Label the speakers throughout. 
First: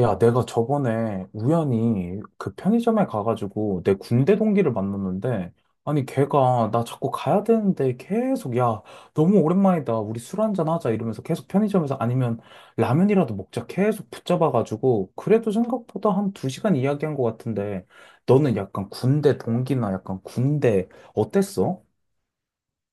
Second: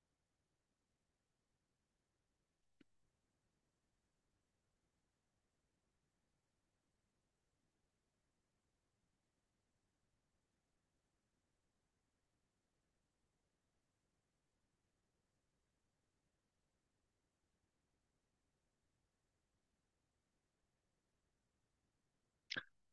Speaker 1: 야, 내가 저번에 우연히 그 편의점에 가가지고 내 군대 동기를 만났는데, 아니, 걔가 나 자꾸 가야 되는데 계속, 야, 너무 오랜만이다. 우리 술 한잔 하자. 이러면서 계속 편의점에서 아니면 라면이라도 먹자. 계속 붙잡아가지고, 그래도 생각보다 한 두 시간 이야기한 것 같은데, 너는 약간 군대 동기나 약간 군대 어땠어?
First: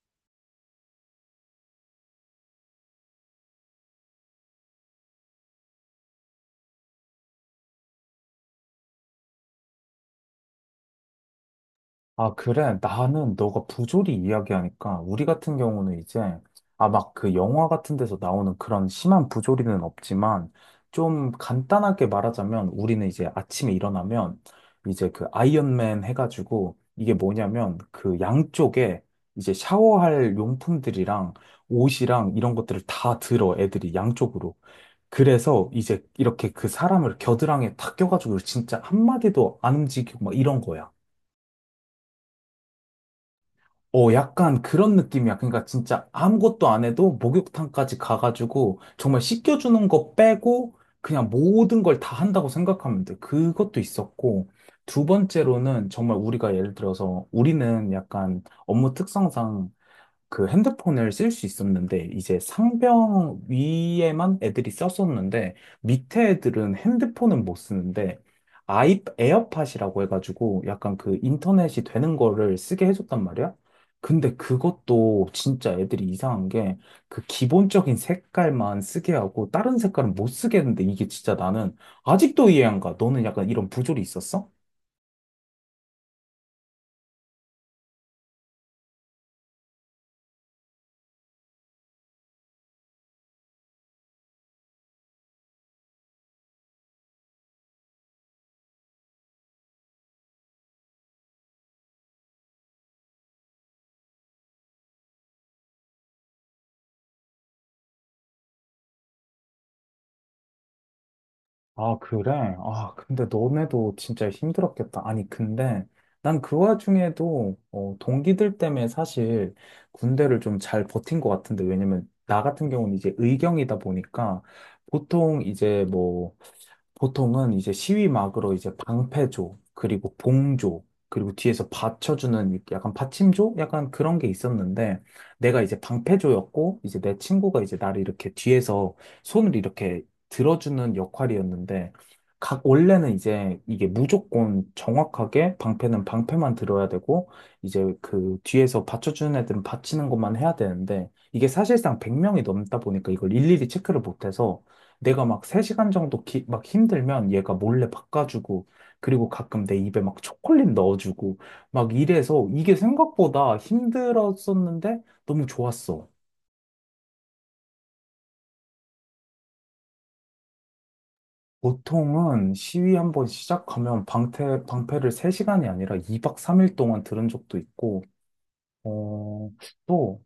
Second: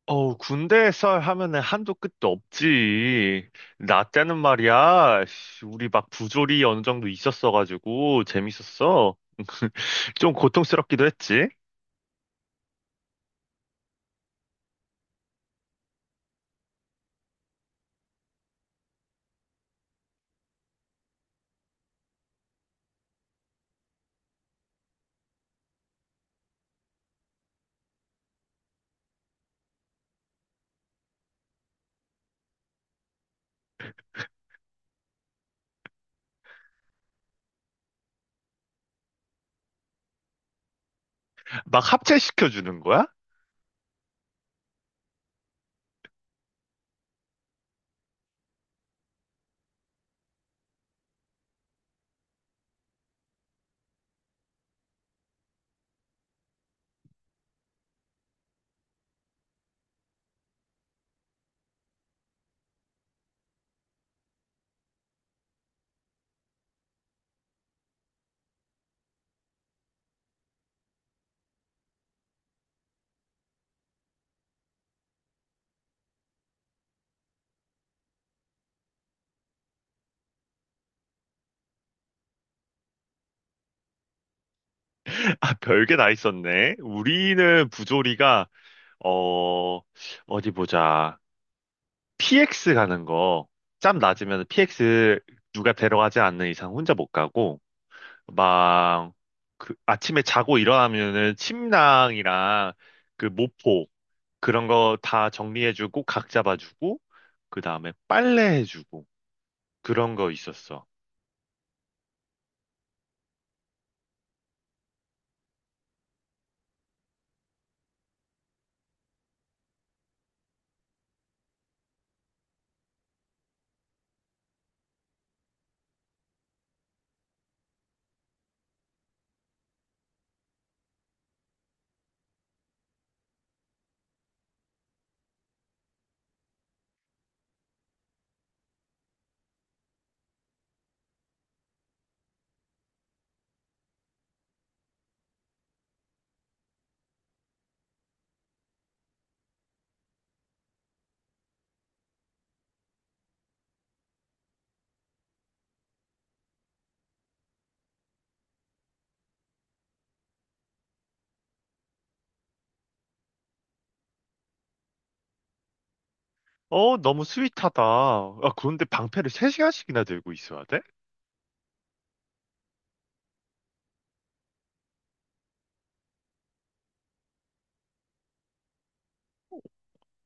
Speaker 2: 어우, 군대 썰 하면은 한도 끝도 없지. 나 때는 말이야, 씨, 우리 막 부조리 어느 정도 있었어가지고 재밌었어. 좀 고통스럽기도 했지.
Speaker 1: 아, 그래. 나는 너가 부조리 이야기하니까 우리 같은 경우는 이제 아, 막 그 영화 같은 데서 나오는 그런 심한 부조리는 없지만 좀 간단하게 말하자면 우리는 이제 아침에 일어나면 이제 그 아이언맨 해가지고 이게 뭐냐면 그 양쪽에 이제 샤워할 용품들이랑 옷이랑 이런 것들을 다 들어 애들이 양쪽으로. 그래서 이제 이렇게 그 사람을 겨드랑이에 탁 껴가지고 진짜 한마디도 안 움직이고 막 이런 거야.
Speaker 2: 막 합체시켜주는 거야?
Speaker 1: 어, 약간 그런 느낌이야. 그러니까 진짜 아무것도 안 해도 목욕탕까지 가가지고 정말 씻겨주는 거 빼고 그냥 모든 걸 다 한다고 생각하면 돼. 그것도 있었고. 두 번째로는 정말 우리가 예를 들어서 우리는 약간 업무 특성상 그 핸드폰을 쓸 수 있었는데 이제 상병 위에만 애들이 썼었는데 밑에 애들은 핸드폰은 못 쓰는데 아이 에어팟이라고 해가지고 약간 그 인터넷이 되는 거를 쓰게 해줬단 말이야. 근데 그것도 진짜 애들이 이상한 게 그 기본적인 색깔만 쓰게 하고 다른 색깔은 못 쓰게 했는데 이게 진짜 나는 아직도 이해 안 가. 너는 약간 이런 부조리 있었어?
Speaker 2: 아, 별게 다 있었네. 우리는 부조리가, 어, 어디 보자. PX 가는 거. 짬 낮으면 PX 누가 데려가지 않는 이상 혼자 못 가고, 막, 그, 아침에 자고 일어나면은 침낭이랑 그 모포, 그런 거 다 정리해주고 각 잡아주고 그 다음에 빨래해주고 그런 거 있었어.
Speaker 1: 아, 그래? 아, 근데 너네도 진짜 힘들었겠다. 아니, 근데 난 그 와중에도 어, 동기들 때문에 사실 군대를 좀 잘 버틴 것 같은데, 왜냐면 나 같은 경우는 이제 의경이다 보니까 보통 이제 뭐 보통은 이제 시위막으로 이제 방패조, 그리고 봉조, 그리고 뒤에서 받쳐주는 이렇게 약간 받침조? 약간 그런 게 있었는데, 내가 이제 방패조였고, 이제 내 친구가 이제 나를 이렇게 뒤에서 손을 이렇게 들어주는 역할이었는데, 각, 원래는 이제 이게 무조건 정확하게 방패는 방패만 들어야 되고, 이제 그 뒤에서 받쳐주는 애들은 받치는 것만 해야 되는데, 이게 사실상 100명이 넘다 보니까 이걸 일일이 체크를 못해서, 내가 막 3시간 정도 막 힘들면 얘가 몰래 바꿔주고, 그리고 가끔 내 입에 막 초콜릿 넣어주고, 막 이래서 이게 생각보다 힘들었었는데 너무 좋았어.
Speaker 2: 어, 너무 스윗하다. 아, 그런데 방패를 3시간씩이나 들고 있어야 돼?
Speaker 1: 보통은 시위 한번 시작하면 방패, 방패를 3시간이 아니라 2박 3일 동안 들은 적도 있고, 어, 또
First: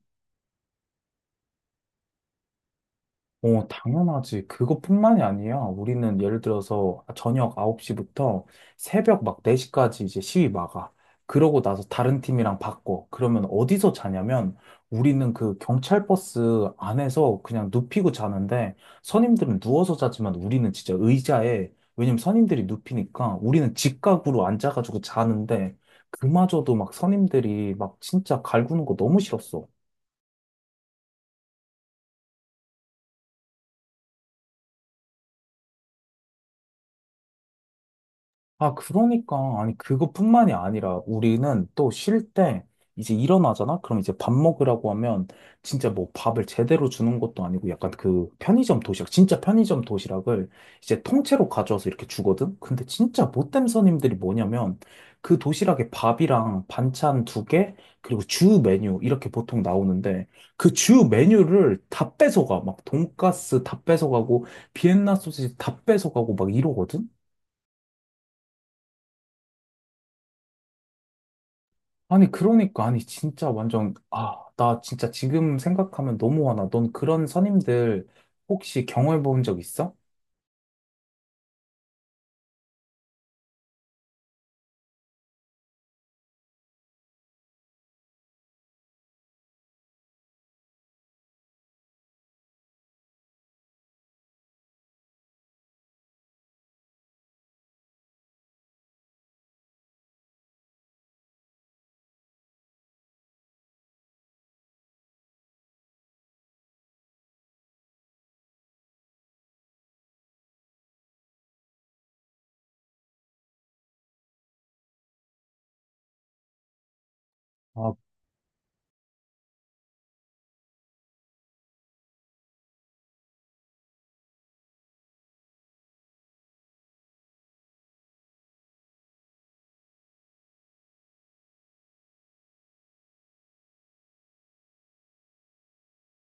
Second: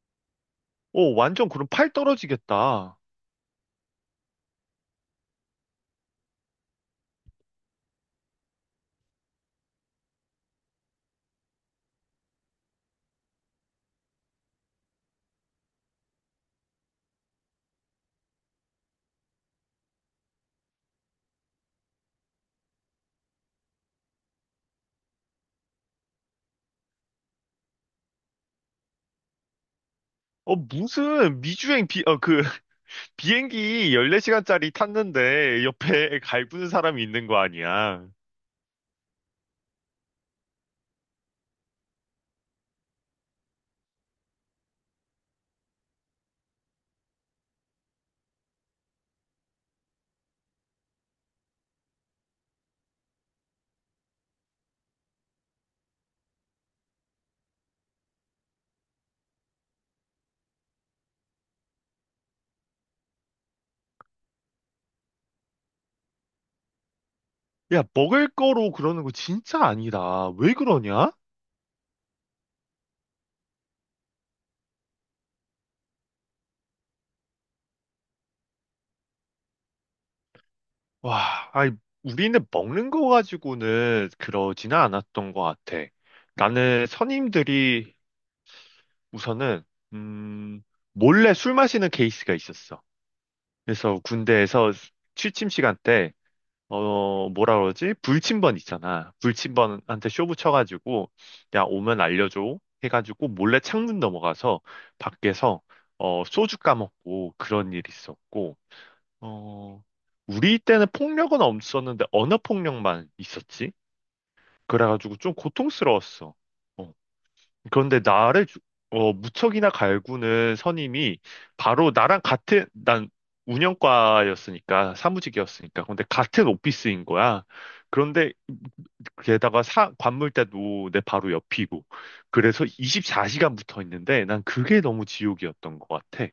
Speaker 2: 어, 완전 그럼 팔 떨어지겠다.
Speaker 1: 어, 당연하지. 그것뿐만이 아니야. 우리는 예를 들어서 저녁 9시부터 새벽 막 4시까지 이제 시위 막아. 그러고 나서 다른 팀이랑 바꿔. 그러면 어디서 자냐면 우리는 그 경찰 버스 안에서 그냥 눕히고 자는데 선임들은 누워서 자지만 우리는 진짜 의자에 왜냐면 선임들이 눕히니까 우리는 직각으로 앉아가지고 자는데 그마저도 막 선임들이 막 진짜 갈구는 거 너무 싫었어.
Speaker 2: 어, 무슨 미주행 그 비행기 14시간짜리 탔는데 옆에 갈구는 사람이 있는 거 아니야.
Speaker 1: 아, 그러니까. 아니, 그것뿐만이 아니라 우리는 또 쉴 때 이제 일어나잖아? 그럼 이제 밥 먹으라고 하면 진짜 뭐 밥을 제대로 주는 것도 아니고 약간 그 편의점 도시락, 진짜 편의점 도시락을 이제 통째로 가져와서 이렇게 주거든? 근데 진짜 못된 손님들이 뭐냐면 그 도시락에 밥이랑 반찬 두 개, 그리고 주 메뉴 이렇게 보통 나오는데 그 주 메뉴를 다 뺏어가. 막 돈가스 다 뺏어가고 비엔나 소시지 다 뺏어가고 막 이러거든?
Speaker 2: 야, 먹을 거로 그러는 거 진짜 아니다. 왜 그러냐?
Speaker 1: 아니, 그러니까, 아니, 진짜 완전, 아, 나 진짜 지금 생각하면 너무 화나. 넌 그런 선임들 혹시 경험해 본 적 있어?
Speaker 2: 와, 아니, 우리는 먹는 거 가지고는 그러지는 않았던 것 같아. 나는 선임들이 우선은, 음, 몰래 술 마시는 케이스가 있었어. 그래서 군대에서 취침 시간 때, 뭐라 그러지? 불침번 있잖아. 불침번한테 쇼부 쳐가지고, 야, 오면 알려줘. 해가지고 몰래 창문 넘어가서 밖에서, 소주 까먹고 그런 일이 있었고, 어, 우리 때는 폭력은 없었는데 언어 폭력만 있었지. 그래가지고 좀 고통스러웠어. 어.
Speaker 1: 아,
Speaker 2: 그런데 나를 무척이나 갈구는 선임이 바로 나랑 같은 난 운영과였으니까 사무직이었으니까 근데 같은 오피스인 거야. 그런데 게다가 관물대도 내 바로 옆이고 그래서 24시간 붙어 있는데 난 그게 너무 지옥이었던 것 같아.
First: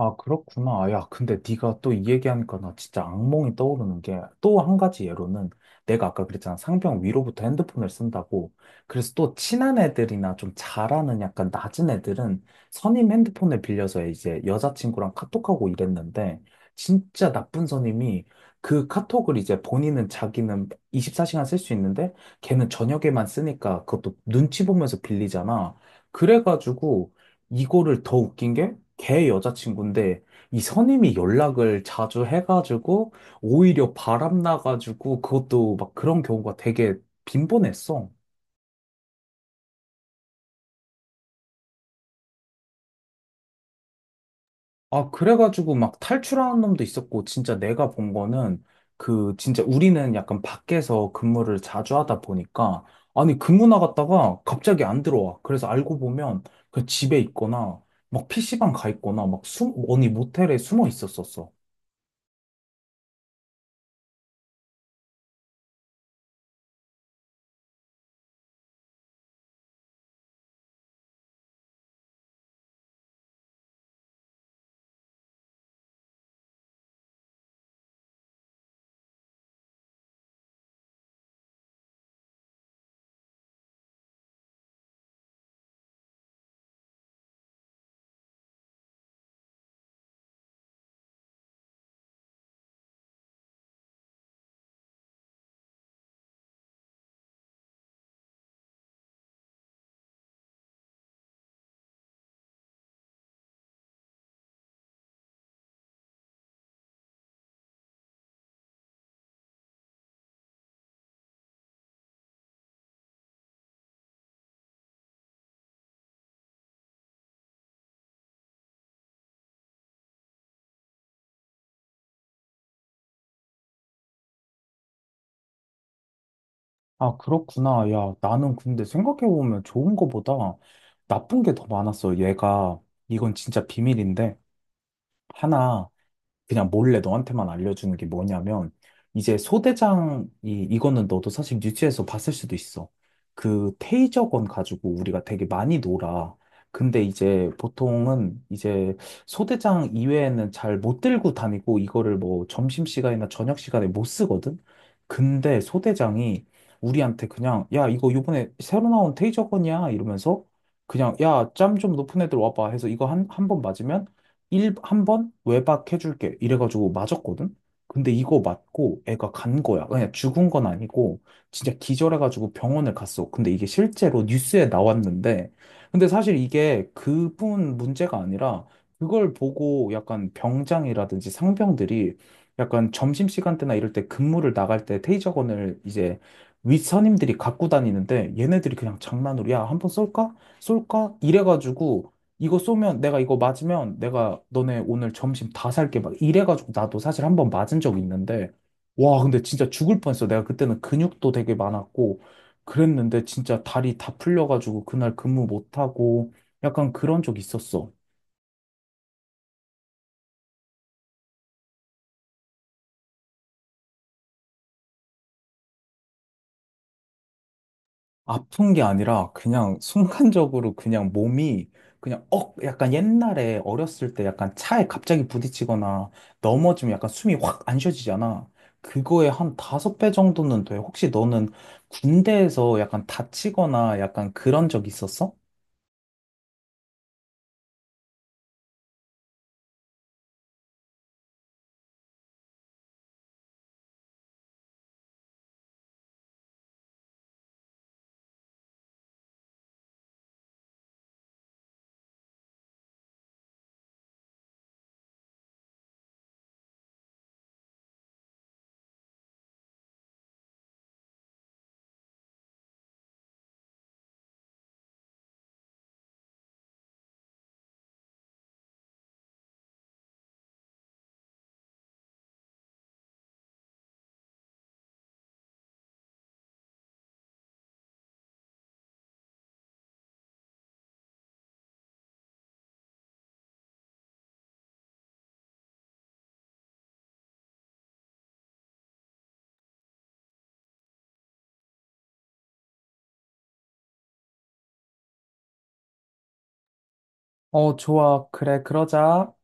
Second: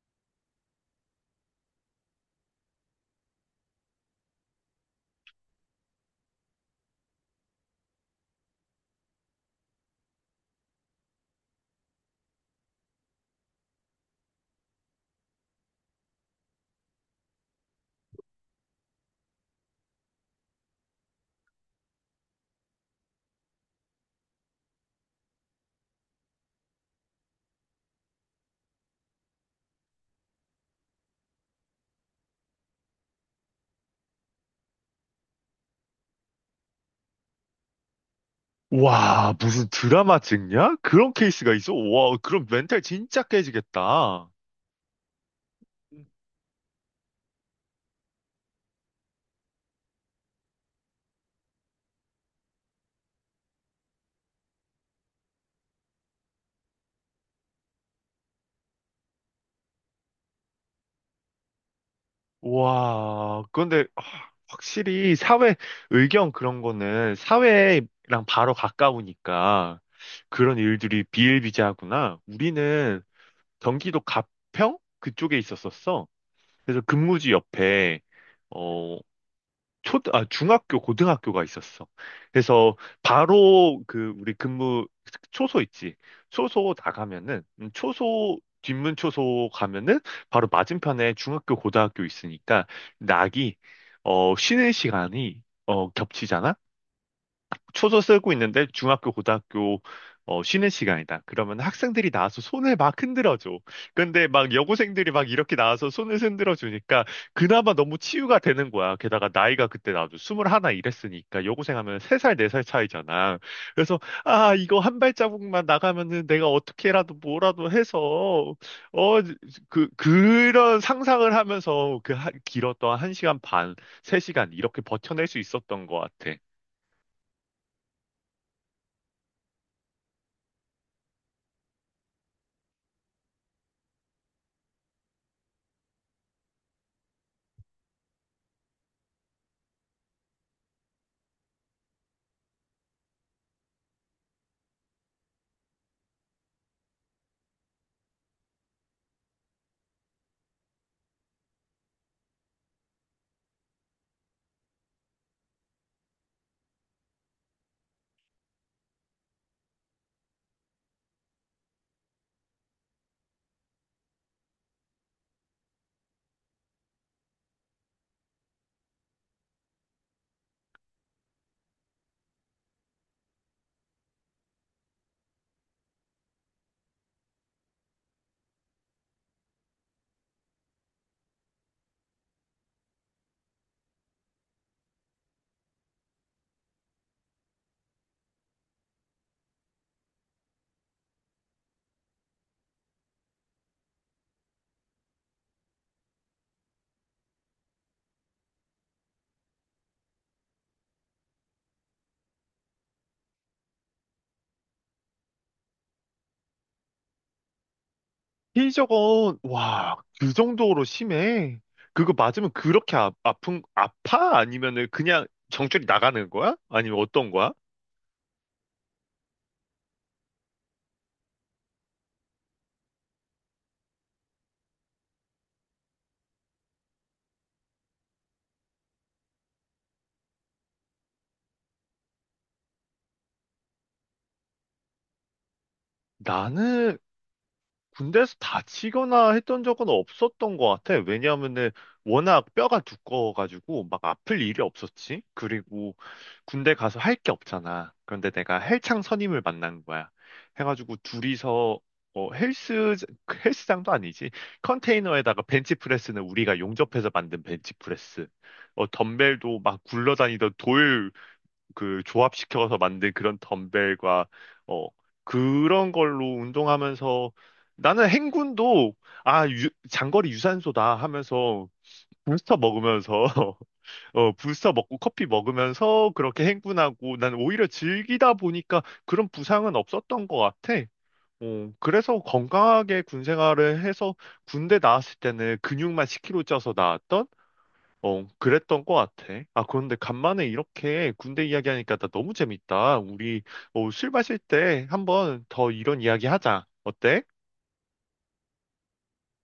Speaker 1: 아, 그렇구나. 아, 야, 근데 네가 또 이 얘기하니까 나 진짜 악몽이 떠오르는 게 또 한 가지 예로는 내가 아까 그랬잖아. 상병 위로부터 핸드폰을 쓴다고. 그래서 또 친한 애들이나 좀 잘하는 약간 낮은 애들은 선임 핸드폰을 빌려서 이제 여자친구랑 카톡하고 이랬는데 진짜 나쁜 선임이 그 카톡을 이제 본인은 자기는 24시간 쓸 수 있는데 걔는 저녁에만 쓰니까 그것도 눈치 보면서 빌리잖아. 그래가지고 이거를 더 웃긴 게, 걔 여자친구인데, 이 선임이 연락을 자주 해가지고, 오히려 바람나가지고, 그것도 막 그런 경우가 되게 빈번했어.
Speaker 2: 와, 무슨 드라마 찍냐? 그런 케이스가 있어? 와, 그럼 멘탈 진짜 깨지겠다.
Speaker 1: 아, 그래가지고 막 탈출하는 놈도 있었고, 진짜 내가 본 거는, 그, 진짜 우리는 약간 밖에서 근무를 자주 하다 보니까, 아니, 근무 나갔다가 갑자기 안 들어와. 그래서 알고 보면, 그 집에 있거나, 막 PC방 가 있거나, 막 숨, 어디 모텔에 숨어 있었었어.
Speaker 2: 와, 그런데 아, 확실히 사회 의견 그런 거는 사회랑 바로 가까우니까 그런 일들이 비일비재하구나. 우리는 경기도 가평 그쪽에 있었었어. 그래서 근무지 옆에 어, 중학교, 고등학교가 있었어. 그래서 바로 그 우리 근무 초소 있지. 초소 나가면은 초소 뒷문 초소 가면은 바로 맞은편에 중학교, 고등학교 있으니까 낙이 쉬는 시간이 겹치잖아. 초소 쓰고 있는데 중학교, 고등학교 쉬는 시간이다. 그러면 학생들이 나와서 손을 막 흔들어줘. 근데 막 여고생들이 막 이렇게 나와서 손을 흔들어주니까 그나마 너무 치유가 되는 거야. 게다가 나이가 그때 나도 21 이랬으니까 여고생 하면 3살, 4살 차이잖아. 그래서 아, 이거 한 발자국만 나가면은 내가 어떻게라도 뭐라도 해서 어, 그런 상상을 하면서 그 길었던 1시간 반, 3시간 이렇게 버텨낼 수 있었던 것 같아.
Speaker 1: 아, 그렇구나. 야, 나는 근데 생각해보면 좋은 거보다 나쁜 게 더 많았어. 얘가, 이건 진짜 비밀인데, 하나. 그냥 몰래 너한테만 알려주는 게 뭐냐면, 이제 소대장이, 이거는 너도 사실 뉴스에서 봤을 수도 있어. 그 테이저건 가지고 우리가 되게 많이 놀아. 근데 이제 보통은 이제 소대장 이외에는 잘 못 들고 다니고 이거를 뭐 점심시간이나 저녁시간에 못 쓰거든? 근데 소대장이 우리한테 그냥, 야, 이거 요번에 새로 나온 테이저건이야? 이러면서 그냥, 야, 짬 좀 높은 애들 와봐 해서 이거 한 번 맞으면 일, 한 번 외박해줄게. 이래가지고 맞았거든? 근데 이거 맞고 애가 간 거야. 그냥 죽은 건 아니고 진짜 기절해가지고 병원을 갔어. 근데 이게 실제로 뉴스에 나왔는데 근데 사실 이게 그뿐 문제가 아니라 그걸 보고 약간 병장이라든지 상병들이 약간 점심시간 때나 이럴 때 근무를 나갈 때 테이저건을 이제 윗선임들이 갖고 다니는데 얘네들이 그냥 장난으로 야, 한 번 쏠까? 쏠까? 이래가지고 이거 쏘면 내가 이거 맞으면 내가 너네 오늘 점심 다 살게 막 이래가지고 나도 사실 한 번 맞은 적이 있는데 와 근데 진짜 죽을 뻔했어 내가 그때는 근육도 되게 많았고 그랬는데 진짜 다리 다 풀려가지고 그날 근무 못하고 약간 그런 적 있었어
Speaker 2: 피저건 와, 그 정도로 심해? 그거 맞으면 그렇게 아파? 아니면은 그냥 정줄이 나가는 거야? 아니면 어떤 거야?
Speaker 1: 아픈 게 아니라 그냥 순간적으로 그냥 몸이 그냥 억 약간 옛날에 어렸을 때 약간 차에 갑자기 부딪히거나 넘어지면 약간 숨이 확 안 쉬어지잖아. 그거에 한 다섯 배 정도는 돼. 혹시 너는 군대에서 약간 다치거나 약간 그런 적 있었어?
Speaker 2: 나는 군대에서 다치거나 했던 적은 없었던 것 같아. 왜냐하면은 워낙 뼈가 두꺼워가지고 막 아플 일이 없었지. 그리고 군대 가서 할 게 없잖아. 그런데 내가 헬창 선임을 만난 거야. 해가지고 둘이서 어, 헬스 헬스장도 아니지. 컨테이너에다가 벤치프레스는 우리가 용접해서 만든 벤치프레스. 어, 덤벨도 막 굴러다니던 돌 그 조합시켜서 만든 그런 덤벨과 어 그런 걸로 운동하면서 나는 행군도 장거리 유산소다 하면서 부스터 먹으면서 부스터 먹고 커피 먹으면서 그렇게 행군하고 난 오히려 즐기다 보니까 그런 부상은 없었던 것 같아. 어, 그래서 건강하게 군 생활을 해서 군대 나왔을 때는 근육만 10kg 쪄서 나왔던 그랬던 것 같아. 아, 그런데 간만에 이렇게 군대 이야기하니까 나 너무 재밌다. 우리 술 마실 때 한번 더 이런 이야기 하자. 어때?
Speaker 1: 어, 좋아. 그래, 그러자.